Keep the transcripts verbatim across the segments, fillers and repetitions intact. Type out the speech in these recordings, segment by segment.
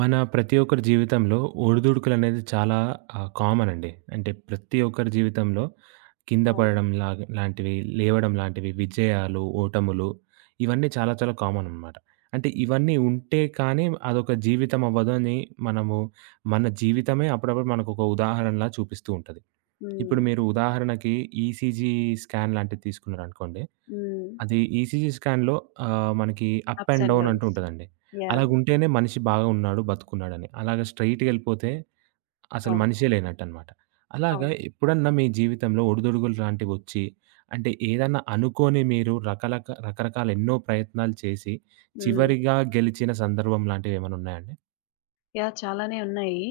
మన ప్రతి ఒక్కరి జీవితంలో ఒడిదుడుకులు అనేది చాలా ఆహ్, కామన్ అండి. అంటే ప్రతి ఒక్కరి జీవితంలో కింద అవును. పడడం లాగ లాంటివి, లేవడం లాంటివి, విజయాలు, ఓటములు ఇవన్నీ చాలా చాలా కామన్ అనమాట. అంటే ఇవన్నీ ఉంటే కానీ అదొక జీవితం అవ్వదు అని మనము మన జీవితమే అప్పుడప్పుడు మనకొక ఉదాహరణలా చూపిస్తూ ఉంటది. ఇప్పుడు హ్మ్. మీరు ఉదాహరణకి ఈసీజీ స్కాన్ లాంటిది తీసుకున్నారనుకోండి. హ్మ్. అది ఈసీజీ స్కాన్‌లో ఆహ్, మనకి up ups and and down అంటూ డౌన్స్. ఉంటదండి. యాహ్! అలాగుంటేనే మనిషి బాగా ఉన్నాడు, బతుకున్నాడని. అలాగ స్ట్రెయిట్‌గెళ్ళిపోతే అసలు అవును. మనిషే లేనట్టనమాట. అలాగా అవును. ఎప్పుడన్నా మీ జీవితంలో ఒడిదుడుగులు లాంటివొచ్చి, అంటే ఏదన్నా అనుకోని మీరు రకలక రకరకాల ఎన్నో ప్రయత్నాలు చేసి, హ్మ్. చివరిగా గెలిచిన సందర్భం లాంటివేమన్నున్నాయండి? యాహ్! చాలానే ఉన్నాయి.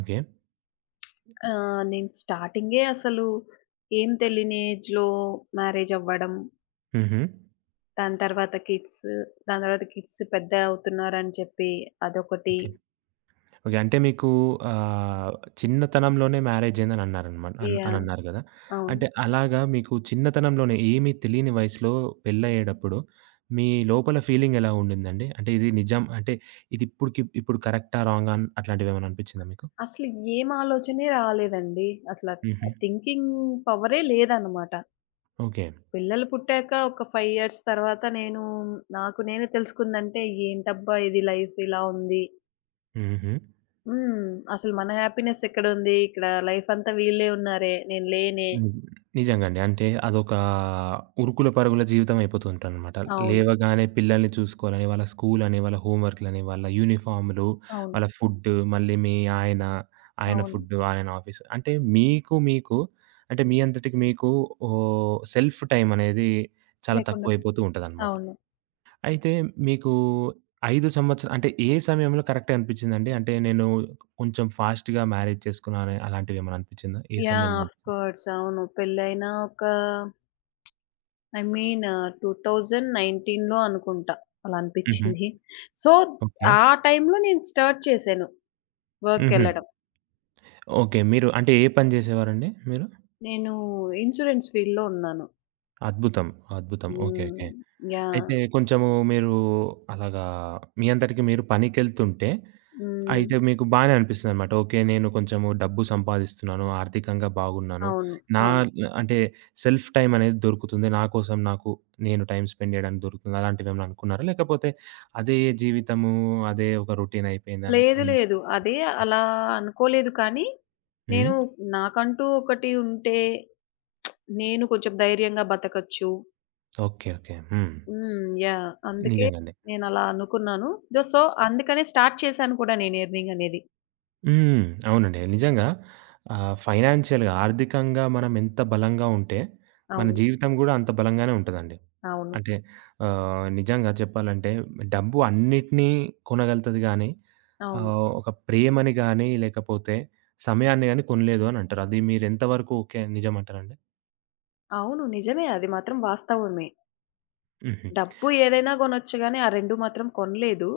ఓకే. ఆహ్, నేను స్టార్టింగే అసలు ఏం తెలియని ఏజ్‌లో మ్యారేజ్ అవ్వడం, హుహు. దాని తర్వాత కిడ్స్, దాని తర్వాత కిడ్స్ పెద్ద అవుతున్నారని చెప్పి అదొకటి. ఓకే. ఓకే. అంటే మీకు ఆహ్, చిన్నతనంలోనే మ్యారేజ్ అయిందని అన్నారనమాట అన్ అని యాహ్! అన్నారు గదా! అవును. అంటే అలాగా మీకు చిన్నతనంలోనే ఏమీ తెలియని వయసులో పెళ్లయ్యేటప్పుడు మీ లోపల ఫీలింగ్ ఎలా ఉండిందండి? అంటే ఇది నిజం అంటే ఇది ఇప్పుడుకి ఇప్పుడు కరెక్టా? రాంగా? అన్ అట్లాంటివేమైనా అనిపిచ్చిందా మీకు? అసలు ఏం ఆలోచనే రాలేదండి. అసల హుహు. ఆ థింకింగ్ పవరే లేదన్నమాట. ఓకే. పిల్లలు పుట్టాక ఒక ఐదు ఇయర్స్ తర్వాత నేను నాకు నేనే తెలుసుకుందంటే, ఏంటబ్బా! ఇది లైఫ్ ఇలా ఉంది. హుహు. హ్మ్. అసలు మన హ్యాపీనెస్ ఎక్కడుంది? ఇక్కడ లైఫ్ అంతా వీళ్ళే ఉన్నారే. నేను లేనే. హ్మ్. నిజంగా అండి. అంటే అదొక ఉరుకుల పరుగుల జీవితం అయిపోతుంటదనమాట. అవును. లేవగానే పిల్లల్ని చూసుకోవాలని, వాళ్ళ స్కూలని, వాళ్ళ హోంవర్క్‌లని, వాళ్ళ యూనిఫార్మ్‌లు, అవును. వాళ్ళ ఫుడ్డు, మళ్ళీ మీ ఆయన, ఆయన అవును. ఫుడ్డు, ఆయన ఆఫీస్. అంటే మీకు మీకు అంటే మీ అంతటికి మీకు ఓహ్, సెల్ఫ్ టైమ్ అనేది చాలా లేకుండా పో తక్కువైపోతూ ఉంటదనమాట. అవును. అయితే మీకు ఐదు సంవత్సరా అంటే ఏ సమయంలో కరెక్టే అనిపిచ్చిందండి? అంటే నేను కొంచెం ఫాస్ట్‌గా మ్యారేజ్ చేసుకున్నాను అలాంటివేమైనా అనిపిచ్చిందా? ఏ యాహ్! సమయంలో? Of course. అవును. పెళ్లయిన ఒక ఐ మీన్ రెండు వేల పంతొమ్మిదిలో అనుకుంటా అలా హుహు. అనిపిచ్చింది. So, okay. ఆ టైంలో నేను స్టార్ట్ చేశాను హుహు. వర్క్‌కెళ్ళడం. ఓకే. మీరు అంటే ఏ పని జేసేవారండి మీరు? నేను ఇన్స్యూరెన్స్ ఫీల్డ్‌లో ఉన్నాను. అద్భుతం. అద్భుతం. ఓకే. హ్మ్. ఓకే. యాహ్! అయితే కొంచెము మీరు అలాగా మీ అంతటికి మీరు పనికెళ్తుంటే, హ్మ్. అయితే మీకు బానే అనిపిస్తుందనమాట. ఓకే. నేను కొంచెము డబ్బు సంపాదిస్తున్నాను, ఆర్థికంగా బాగున్నాను. అవును. నా అవును. అంటే సెల్ఫ్ టైమ్ అనేది దొరుకుతుంది. నా కోసం నాకు నేను టైమ్ స్పెండ్ జేయడానికి దొరుకుతుంది. అలాంటివేమైనా అనుకున్నారా? లేకపోతే అదే జీవితము, అదే ఒక రొటీన్ అయిపోయిందని లేదు. అన్ లేదు. అదే అలా అనుకోలేదు కానీ, హ్మ్. నేను నాకంటూ ఒకటి ఉంటే నేను కొంచెం ధైర్యంగా బతకచ్చు. ఓకే. ఓకే. హ్మ్. హ్మ్. యాహ్! అందుకే నిజంగానే. నేనలా అనుకున్నాను. దో సో, అందుకనే స్టార్ట్ చేశాను కూడా నేను ఎర్నింగ్ అనేది. హ్మ్. అవునండి. నిజంగా ఆహ్, ఫైనాన్షియల్‌గా ఆర్థికంగా మనం ఎంత బలంగా ఉంటే, మన అవును. జీవితం గూడా అంత బలంగానే ఉంటదండి. అవును. అంటే ఆహ్, నిజంగా చెప్పాలంటే డబ్బు అన్నిటిని కొనగలుగుతది గానీ, అవును. ఆహ్, ఒక ప్రేమని గానీ, లేకపోతే సమయాన్ని గానీ కొనలేదు అని అంటారు. అది మీరెంత వరకు ఓకే నిజమంటారండి? అవును. నిజమే. అది మాత్రం వాస్తవమే. హుహు. డబ్బు ఏదైనా గొనొచ్చు గానీ, ఆ రెండు మాత్రం కొనలేదు.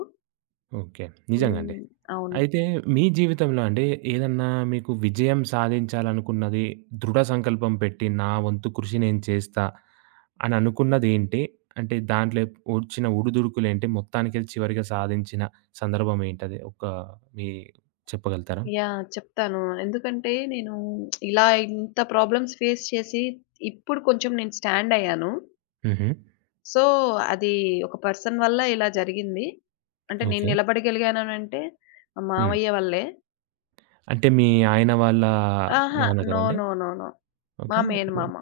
ఓకే. నిజంగా అండి. హ్మ్. అవును. అయితే మీ జీవితంలో అండి ఏదన్నా మీకు విజయం సాధించాలనుకున్నది, దృఢ సంకల్పం పెట్టి నా వంతు కృషి నేను చేస్తా అని అనుకున్నదేంటి? అంటే దాంట్లో వచ్చిన ఒడిదుడుకులేంటి? మొత్తానికది చివరిగా సాధించిన సందర్భం ఏంటది? ఒక మీ చెప్పగలుగుతారా? యాహ్! చెప్తాను. ఎందుకంటే నేను ఇలా ఇంత ప్రాబ్లమ్స్ ఫేస్ చేసి ఇప్పుడు కొంచెం నేను స్టాండ్ అయ్యాను. హుహు. సో, అది ఒక పర్సన్ వల్ల ఇలా జరిగింది. అంటే నేను ఓకే. నిలబడగలిగాననంటే మా హ్మ్. మామయ్య వల్లే. అంటే మీ ఆయన వాళ్ళ అహా! నో, నాన్నగారండి? No, no, no. మా ఓకే. మేనమామ.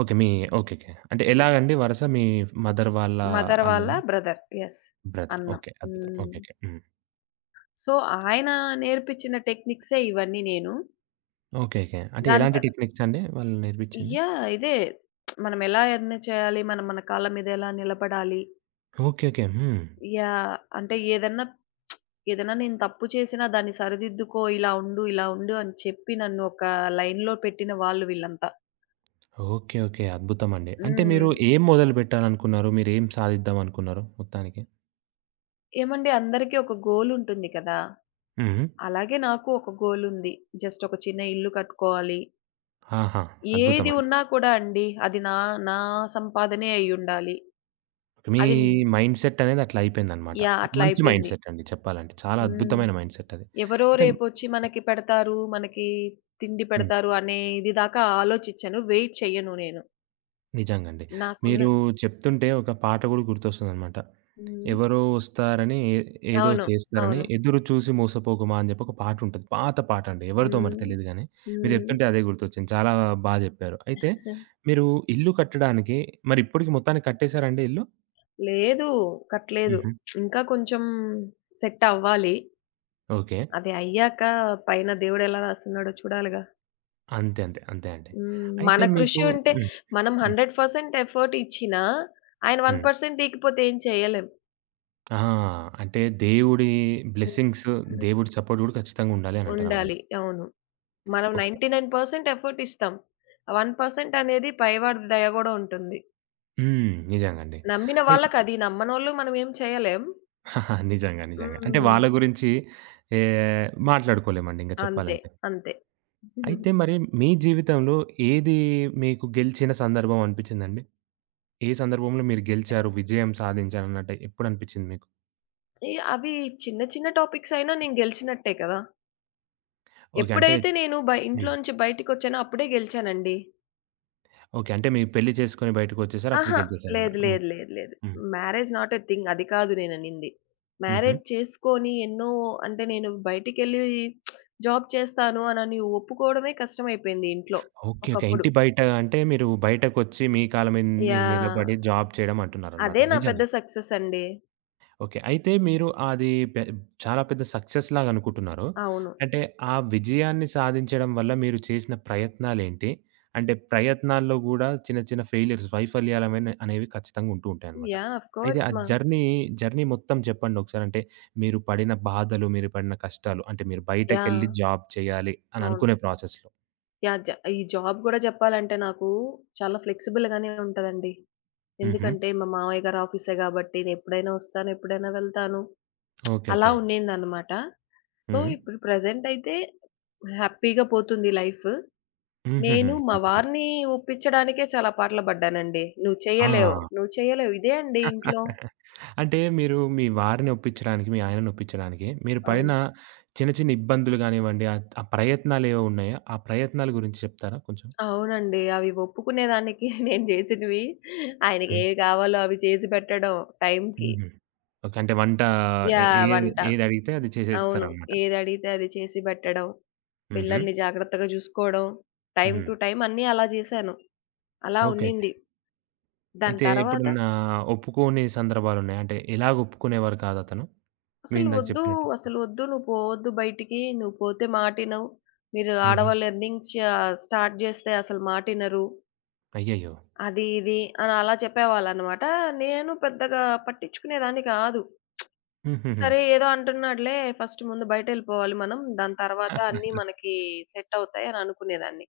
ఓకే. మీ ఓకేకే. అంటే హ్మ్. ఎలాగండి వరస మీ మదర్ వాళ్ళ మదర్ వాళ్ళ అన్నయ్య? బ్రదర్. యెస్. బ్రదర్. అన్న. ఓకే. అద్భుతం. హ్మ్. ఓకేకే. హ్మ్. సో, ఆయన నేర్పించిన టెక్నిక్సే ఇవన్నీ నేను. ఓకే. ఓకే. అంటే దాని ఎలాంటి తర్ టెక్నిక్స్ అండి వాళ్ళు నేర్పించింది? యాహ్! ఇదే. మనం ఎలా ఎర్న్ చేయాలి? మనం మన కాళ్ళ మీద ఎలా నిలబడాలి? ఓకే. ఓకే. హ్మ్. యాహ్! అంటే ఏదన్నా, ఏదన్నా నేను తప్పు చేసినా దాన్ని సరిదిద్దుకో, ఇలా ఉండు, ఇలా ఉండు అని చెప్పి నన్ను ఒక లైన్‌లో పెట్టిన వాళ్ళు వీళ్ళంతా. ఓకే. ఓకే. అద్భుతమండి. అంటే మీరు హ్మ్. ఏం మొదలు పెట్టాలనుకున్నారు? మీరేం సాధిద్దామనుకున్నారు మొత్తానికి? ఏమండి అందరికీ ఒక గోల్ ఉంటుంది కదా! హ్మ్. అలాగే నాకు ఒక గోల్ ఉంది. జస్ట్ ఒక చిన్న ఇల్లు కట్టుకోవాలి. ఆహా! ఏది అద్భుతమండి. ఉన్నా కూడా అండి అది నా, నా సంపాదనే అయ్యుండాలి. మీ అది మైండ్ సెట్ అనేది అట్లా అయిపోయిందనమాట. యాహ్! అట్లా మంచి మైండ్ అయిపోయింది. సెట్ అండి చెప్పాలంటే. చాలా హ్మ్. అద్భుతమైన మైండ్ సెట్ అది. ఎవరో అయితే రేపొచ్చి మనకి పెడతారు, మనకి తిండి హ్మ్. పెడతారు అనే ఇది దాకా ఆలోచిచ్చను. వెయిట్ చెయ్యను నేను. నిజంగండి. మీరు నాకున్న చెప్తుంటే ఒక పాట గూడా గుర్తొస్తుందనమాట. హ్మ్. ఎవరో వస్తారని ఏ ఏదో అవును. చేస్తారని, అవును. 'ఎదురు చూసి మోసపోకుమా' అని చెప్పి ఒక పాటుంటది. పాత పాటండి. ఎవరిదో మరి హ్మ్. తెలీదు గానీ, మీరు హ్మ్. చెప్తుంటే అదే గుర్తొచ్చింది. చాలా బా జెప్పారు. అయితే మీరు ఇల్లు కట్టడానికి మరి ఇప్పటికి మొత్తానికి కట్టేసారా అండి ఇల్లు? లేదు. కట్టలేదు. హుహు. ఇంకా కొంచెం సెట్ అవ్వాలి. ఓకే. అది అయ్యాక పైన దేవుడెలా రాస్తున్నాడో చూడాలిగా. అంతే. అంతే. అంతే అండి. హ్మ్. అయితే మన కృషి మీకు ఉంటే హ్మ్. మనం హ్మ్. వంద శాతం ఎఫర్ట్ ఇచ్చినా, ఆయన హ్మ్. ఒక శాతం ఈకపోతే ఏం చేయలేం. ఆ! అంటే దేవుడి బ్లెస్సింగ్స్, హ్మ్. దేవుడి సపోర్ట్ గూడా ఖచ్చితంగా ఉండాలి అనంటారనమాట. ఉండాలి. అవును. మనం ఓకే. తొంభై తొమ్మిది శాతం ఎఫర్ట్ ఇస్తాం. ఆ ఒక శాతం అనేది పైవాడి దయ గూడా ఉంటుంది. హ్మ్. నిజంగండి. నమ్మిన వాళ్ళకది. నమ్మనోళ్ళు మనం ఏం చేయలేం. నిజంగా. నిజంగా. అంటే హ్మ్. వాళ్ళ గురించి ఏహ్, మాట్లాడుకోలేమండి ఇంక అంతే. చెప్పాలంటే. అంతే. హ్మ్. అయితే మరి మీ జీవితంలో ఏది మీకు గెలిచిన సందర్భం అనిపిచ్చిందండి? ఏ సందర్భంలో మీరు గెలిచారు, విజయం సాధించారన్నట్టు ఎప్పుడనిపిచ్చింది మీకు? ఈ అవి చిన్న చిన్న టాపిక్స్ అయినా నేను గెలిచినట్టే కదా! ఓకే. అంటే ఎప్పుడైతే నేను బై హ్మ్. ఇంట్లోంచి బయటికొచ్చానో అప్పుడే గెలిచానండి. ఓకే. అంటే మీరు పెళ్లి చేసుకొని బయటకొచ్చేసారు. అప్పుడు అహా! లేదు. గెలిచేసారన్నమాట. హ్మ్. లేదు. లేదు. లేదు. హ్మ్. మ్యారేజ్ నాట్ ఎ థింగ్ అది కాదు నేననింది. హుహు. మ్యారేజ్ చేసుకొని ఎన్నో అంటే నేను బయటికెళ్ళి జాబ్ చేస్తాను అనని ఒప్పుకోవడమే కష్టమైపోయింది ఇంట్లో ఓకే. ఓకే. ఒకప్పుడు. ఇంటి బయట అంటే మీరు బయటకొచ్చి మీ కాళ్ళ మీద మీరు యాహ్! నిలబడి జాబ్ చేయడం అంటున్నారన్నమాట. అదే నా పెద్ద నిజంగా. సక్సెస్ అండి. ఓకే. అయితే మీరు అది పె చాలా పెద్ద సక్సెస్‌లాగా అనుకుంటున్నారు. అవును. అంటే ఆ విజయాన్ని సాధించడం వల్ల మీరు చేసిన ప్రయత్నాలేంటి? అంటే ప్రయత్నాల్లో గూడా చిన్న చిన్న ఫెయిల్యూర్స్ వైఫల్యాలమైన అనేవి ఖచ్చితంగా ఉంటూ ఉంటాయనమాట. యాహ్! ఆఫ్ అయితే కోర్స్ ఆ మా జర్నీ, జర్నీ మొత్తం చెప్పండి ఒకసారి. అంటే మీరు పడిన బాధలు, మీరు పడిన కష్టాలు అంటే మీరు యాహ్! బయటకెళ్ళి జాబ్ చేయాలి అని అవును. అనుకునే ప్రాసెస్‌లో. యాహ్! జ ఈ జాబ్ గూడా జెప్పాలంటే నాకు చాలా ఫ్లెక్సిబుల్‌గానే ఉంటదండి. హుహు. ఎందుకంటే మా మామయ్య గారి ఆఫీసే గాబట్టి నేనెప్పుడైనా ఒస్తాను, ఎప్పుడైనా వెళ్తాను. ఓకే. అలా ఓకే. ఉండిందనమాట. సో, హ్మ్. ఇప్పుడు ప్రెజెంట్ అయితే హ్యాపీగా పోతుంది లైఫ్. హుహుహు. నేను మా అద్భుతం. వారిని ఒప్పించడానికే చాలా పాట్లు పడ్డానండి. "నువ్వు ఆ! చేయలేవు, నువ్వు చేయలేవు" ఇదే అండి ఇంట్లో. అంటే మీరు మీ వారిని ఒప్పించడానికి, మీ ఆయనని ఒప్పించడానికి మీరు పడిన అవును. చిన్న చిన్న ఇబ్బందులు గానివ్వండి, ఆ ఆ ప్రయత్నాలేవో ఉన్నాయా? ఆ ప్రయత్నాల గురించి చెప్తారా కొంచెం? అవునండి. అవి ఒప్పుకునేదానికి నేను జేసినవి హ్మ్. ఆయనకేవి గావాలో అవి చేసి పెట్టడం టైంకి. హుహు. ఓకే. అంటే వంట ఏ యాహ్! ఏది వంట. ఏదడిగితే అది అవును. చేసేస్తారనమాట. ఏదడిగితే అది చేసి పెట్టడం, హుహు. పిల్లల్ని జాగ్రత్తగా చూసుకోవడం, టైమ్ హ్మ్. టు టైమ్ అన్నీ అలా చేశాను. అలా ఓకే. ఓకే. ఉండింది. దాని అయితే తర్వాత ఎప్పుడన్నా ఒప్పుకోని సందర్భాలున్నాయా? అంటే ఎలాగ ఒప్పుకునేవారు కాదతను? మీరు అసలు ఇందాక వద్దు, చెప్పినట్టు? అసలు వద్దు నువ్వు పోవద్దు బయటికి, నువ్వు పోతే మాటినవు, మీరు హుహు. ఆడవాళ్ళు ఎర్నింగ్స్ చ స్టార్ట్ చేస్తే అసలు మాటినరు, అయ్యయ్యో! అది ఇది అని అలా చెప్పేవాళ్ళనమాట. నేను పెద్దగా పట్టించుకునేదాన్ని కాదు. హుహుహు. సరే ఏదో అంటున్నాడులే ఫస్ట్ ముందు బయటెళ్ళిపోవాలి మనం, దాని తర్వాత అన్నీ మనకి సెట్ అవుతాయి అని అనుకునేదాన్ని.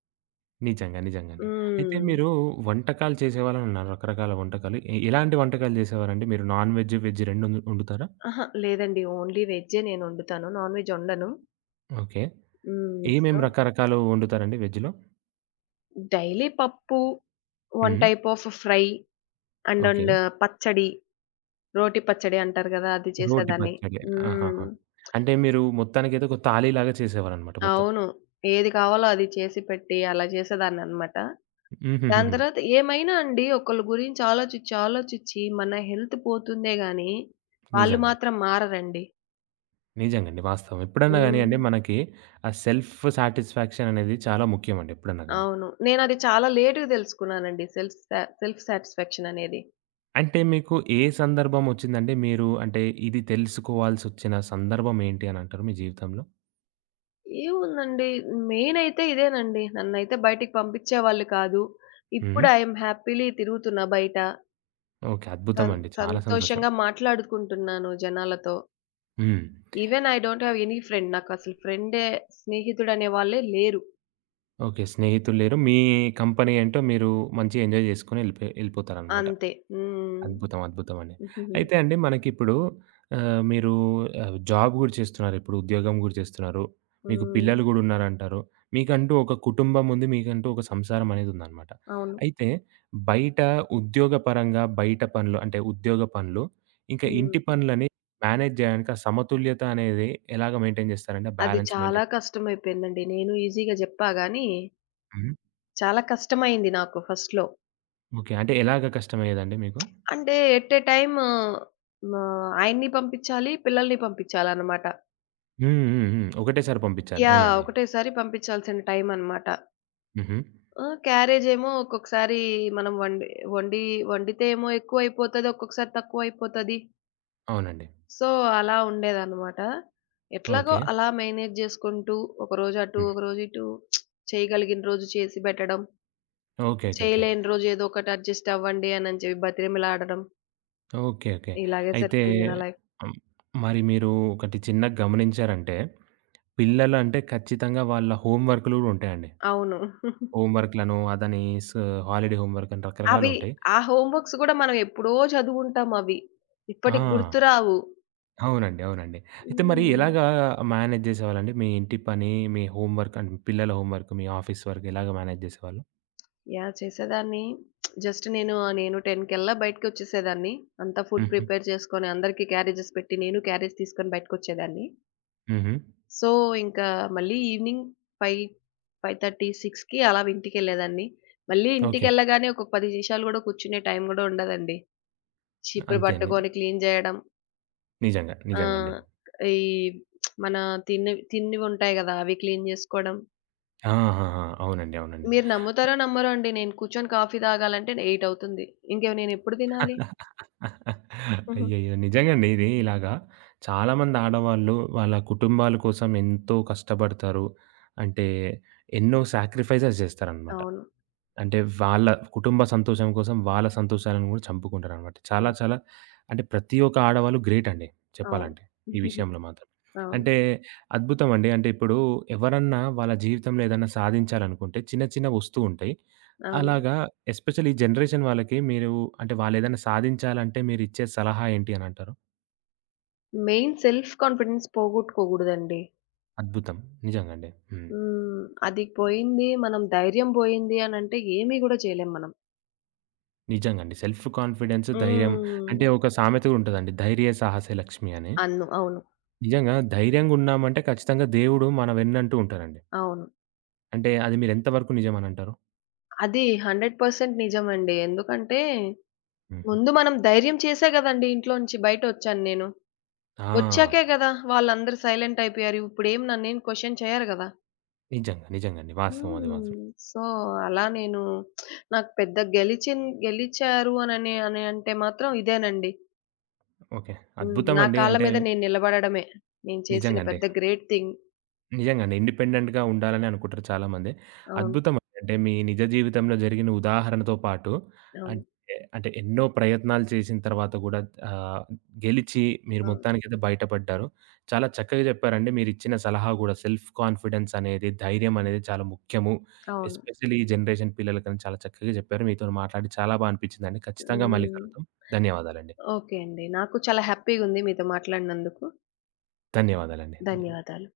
నిజంగా. నిజంగండి. అయితే హ్మ్. మీరు వంటకాలు చేసేవాళ్ళనన్నారు. రకరకాల వంటకాలు. ఎ ఎలాంటి వంటకాలు చేసేవారండి? మీరు నాన్ వెజ్, వెజ్ రెండూ ఒండు ఒండుతారా? అహా! లేదండి. ఓన్లీ వెజ్జే నేనొండుతాను. నాన్ వెజ్ ఒండను. ఓకే. హ్మ్. ఏమేం సో, రకరకాలు ఒండుతారండి వెజ్‌లో? డైలీ పప్పు, one hmm. Type of fry and okay. And పచ్చడి, రోటి పచ్చడి అంటారు గదా! అది రోటి చేసేదాన్ని. పచ్చడి. హ్మ్. ఆహాహా! అంటే మీరు మొత్తానికైతే ఒక తాళీలాగా చేసేవారనమాట మొత్తం. అవును. ఏది కావాలో అది చేసి పెట్టి అలా చేసేదాన్ననమాట. దాని హుహుహుహు. తర్వాత ఏమైనా అండి ఒకళ్ళ గురించి ఆలోచిచ్చి, ఆలోచిచ్చి మన హెల్త్ పోతుందే గానీ, వాళ్ళు నిజంగా. మాత్రం మారరండి. నిజంగండి. వాస్తవం. ఎప్పుడన్నా హ్మ్. గానియండి మనకి ఆ సెల్ఫ్ సాటిస్ఫాక్షన్ అనేది చాలా ముఖ్యమండి ఎప్పుడన్నా గాని. అవును. నేనది చాలా లేట్‌గా తెలుసుకున్నానండి. సెల్ఫ్ సా సెల్ఫ్ సాటిస్ఫాక్షన్ అనేది. అంటే మీకు ఏ సందర్భమొచ్చిందండి? మీరు అంటే ఇది తెలుసుకోవాల్సొచ్చిన సందర్భం ఏంటి అని అంటారు మీ జీవితంలో? ఏముందండి మెయిన్ అయితే ఇదేనండి. నన్నైతే బయటికి పంపించేవాళ్ళు కాదు. హ్మ్. ఇప్పుడు ఐఎమ్ హ్యాపీ‌లీ తిరుగుతున్నా బయట. ఓకే. సం అద్భుతమండి. చాలా సంతోషం. సంతోషంగా మాట్లాడుకుంటున్నాను జనాలతో. హ్మ్. Even I don't have any friend. నాకసలు ఫ్రెండే, స్నేహితుడనే వాళ్ళే లేరు. ఓకే. స్నేహితులు లేరు. మీ కంపెనీ ఏంటో మీరు మంచిగా ఎంజాయ్ జేసుకొని ఎళ్ళిపోయి ఎళ్ళిపోతారనమాట. అంతే. హ్మ్. అద్భుతం. అద్భుతమండి. అయితే అండి మనకిప్పుడు ఆహ్, మీరు ఆహ్, జాబ్ గూడా చేస్తున్నారు. ఇప్పుడు ఉద్యోగం గూడా చేస్తున్నారు. మీకు హ్మ్. పిల్లలు గూడా ఉన్నారంటారు. మీకంటూ ఒక కుటుంబం ఉంది. మీకంటూ ఒక సంసారం అనేదుందనమాట. అవును. అయితే బయట ఉద్యోగపరంగా బయట పనులు అంటే ఉద్యోగ పనులు, ఇంకా హ్మ్. ఇంటి పనులని మేనేజ్ జేయడానికి ఆ సమతుల్యత అనేది ఎలాగ మెయింటైన్ జేస్తారండి? ఆ అది బ్యాలెన్స్ చాలా మెయింటైన్ కష్టమైపోయిందండి. నేను ఈజీగా జెప్పా గాని, హ్మ్. చాలా కష్టమైంది నాకు ఫస్ట్‌లో. ఓకే. అంటే ఎలాగ కష్టమయ్యేదండి మీకు? అంటే ఎట్ ఎ టైమ్ మా ఆయన్ని పంపించాలి, పిల్లల్ని పంపించాలనమాట. హ్మ్. హ్మ్. హ్మ్. ఒకటేసారి పంపించాలి. యాహ్! అవునండి. ఒకటేసారి పంపించాల్సిన టైం అనమాట. హుహు. ఆహ్, క్యారేజేమో ఒక్కొక్కసారి మనం వండి వండి వండితే ఏమో ఎక్కువైపోతది. ఒక్కొక్కసారి తక్కువైపోతది. అవునండి. సో, అలా ఉండేదనమాట. ఎట్లాగో ఓకే. అలా మేనేజ్ చేసుకుంటూ ఒకరోజు అటు, హ్మ్. ఒకరోజు ఇటు చేయగలిగిన రోజు చేసి పెట్టడం. ఓకే. ఓకే. ఓకే. చేయలేని రోజు ఏదో ఒకటి అడ్జస్ట్ అవ్వండి అని చెప్పి బతిమిలాడడం. ఓకే. ఓకే. ఇలాగే అయితే సరిపోయింది నా లైఫ్. హ్మ్. మరి మీరు ఒకటి చిన్నగా గమనించారంటే, పిల్లలంటే ఖచ్చితంగా వాళ్ళ హోమ్ వర్క్‌లు గూడా ఉంటాయండి. అవును. హోమ్ వర్క్‌లను, అదని స్ హాలిడే హోమ్ వర్క్ అని అవి రకరకాలుంటాయి. ఆ హోమ్ వర్క్స్ గూడా మనం ఎప్పుడో చదువుంటామవి. ఇప్పటికి ఆ! గుర్తురావు. అవునండి. అవునండి. అయితే మరి హ్మ్. ఎలాగా మేనేజ్ చేసేవాళ్ళండి? మీ ఇంటి పని, మీ హోమ్ వర్క్ అండ్ పిల్లల హోమ్ వర్క్, మీ ఆఫీస్ వర్క్ ఎలాగా మేనేజ్ చేసేవాళ్ళు? యాహ్! చేసేదాన్ని. జస్ట్ నేను, నేను పది కల్లా బయటికొచ్చేసేదాన్ని. అంతా ఫుడ్ హుహు. ప్రిపేర్ చేసుకొని, అందరికీ క్యారేజెస్ పెట్టి, నేను క్యారేజ్ తీసుకొని బయటికొచ్చేదాన్ని. హుహు. సో, ఇంకా మళ్ళీ ఈవినింగ్ ఐదు, ఐదు ముప్పై, ఆరుకి అలా ఇంటికెళ్ళేదాన్ని. మళ్ళీ ఓకే. ఇంటికెళ్ళగానే ఒక పది నిమిషాలు గూడా కూర్చునే టైం గూడా ఉండదండి. చీపురు అంతే అండి. పట్టుకొని క్లీన్ జేయడం. నిజంగా. ఆ! నిజంగా అండి. ఈ మన తిన్నివి తిన్నివుంటాయి గదా! అవి క్లీన్ జేసుకోవడం. ఆ! ఆ! ఆ! అవునండి. అవునండి. మీరు నమ్ముతారో నమ్మరో అండి. నేను కూర్చొని కాఫీ తాగాలంటే ఎనిమిది అవుతుంది. ఇంక నేనెప్పుడు తినాలి? హుహు. అయ్యయ్యో! నిజంగండి ఇది ఇలాగా చాలామంది ఆడవాళ్ళు వాళ్ళ కుటుంబాల కోసం ఎంతో కష్టపడతారు. అంటే ఎన్నో సాక్రిఫైసెస్ చేస్తారనమాట. అవును. అంటే వాళ్ళ కుటుంబ సంతోషం కోసం వాళ్ళ సంతోషాలను గూడా చంపుకుంటారనమాట. చాలా అవును. చాలా అంటే ప్రతి ఒక్క ఆడవాళ్ళు గ్రేట్ అండి అవును. చెప్పాలంటే. ఈ విషయంలో మాత్రం. అవును. అంటే అద్భుతం అండి. అంటే ఇప్పుడు ఎవరన్నా వాళ్ళ జీవితంలో ఏదన్నా సాధించాలనుకుంటే చిన్న చిన్నవి వస్తూ ఉంటాయి. అవును. అలాగా ఎస్పెషల్లీ ఈ జనరేషన్ వాళ్ళకి మీరు అంటే వాళ్ళేదైనా సాధించాలంటే మీరిచ్చే సలహా ఏంటి అనంటారు? మెయిన్ సెల్ఫ్ కాన్ఫిడెన్స్ పోగొట్టుకోగూడదండి. అద్భుతం. నిజంగా అండి. హ్మ్. హ్మ్. అది పోయింది, మనం ధైర్యం పోయింది అనంటే ఏమి గూడా చేయలేం మనం. నిజంగా అండి. సెల్ఫ్ కాన్ఫిడెన్స్, ధైర్యం హ్మ్. అంటే ఒక సామెత గూడా ఉంటదండి. ధైర్యే సాహసే లక్ష్మి అని. అన్ను అవును. నిజంగా ధైర్యంగున్నామంటే ఖచ్చితంగా దేవుడు మన వెన్నంటూ ఉంటారండి. అవును. అంటే అది మీరు ఎంతవరకు నిజమనంటారు? అది వంద శాతం నిజమండి. ఎందుకంటే హుహు. ముందు మనం ధైర్యం చేసే గదండీ! ఇంట్లోంచి బయటొచ్చాను నేను. వచ్చాకే ఆ! గదా! వాళ్ళందరూ సైలెంట్ అయిపోయారు. ఇప్పుడేం నన్నేం క్వెషన్ చేయరు గదా! నిజంగా. నిజంగండి. వాస్తవం అది హ్మ్. మాత్రం. సో, అలా నేను నాకు పెద్ద గెలిచిన్ గెలిచారు అనని అని అంటే మాత్రం ఇదేనండి. ఓకే. హ్మ్. నా అద్భుతమండి. కాళ్ళ అంటే మీద నేను నిలబడడమే. నేను చేసిన నిజంగండి. పెద్ద గ్రేట్ థింగ్. నిజంగానే. ఇండిపెండెంట్‌గా ఉండాలని అనుకుంటారు చాలామంది. అవును. అద్భుతం అండి. అంటే మీ నిజ జీవితంలో జరిగిన ఉదాహరణతో పాటు అవును. అంటే, అంటే ఎన్నో ప్రయత్నాలు చేసిన తర్వాత గూడా ఆహ్, గెలిచి మీరు అవును. మొత్తానికైతే బయటపడ్డారు. చాలా చక్కగా చెప్పారండి. మీరిచ్చిన సలహా గూడా సెల్ఫ్ కాన్ఫిడెన్స్ అనేది, ధైర్యం అనేది చాలా ముఖ్యము. అవును. ఎస్పెషల్లీ ఈ జనరేషన్ పిల్లలకని చాలా చక్కగా చెప్పారు. మీతోని మాట్లాడి చాలా బా అనిపించిందండి. ఖచ్చితంగా మళ్ళీ హ్మ్. కలుద్దాం. ధన్యవాదాలండి. ఓకే అండి. నాకు చాలా హ్యాపీగుంది మీతో మాట్లాడినందుకు. ధన్యవాదాలండి. ధన్యవాదాలు. ధన్యవాదాలు.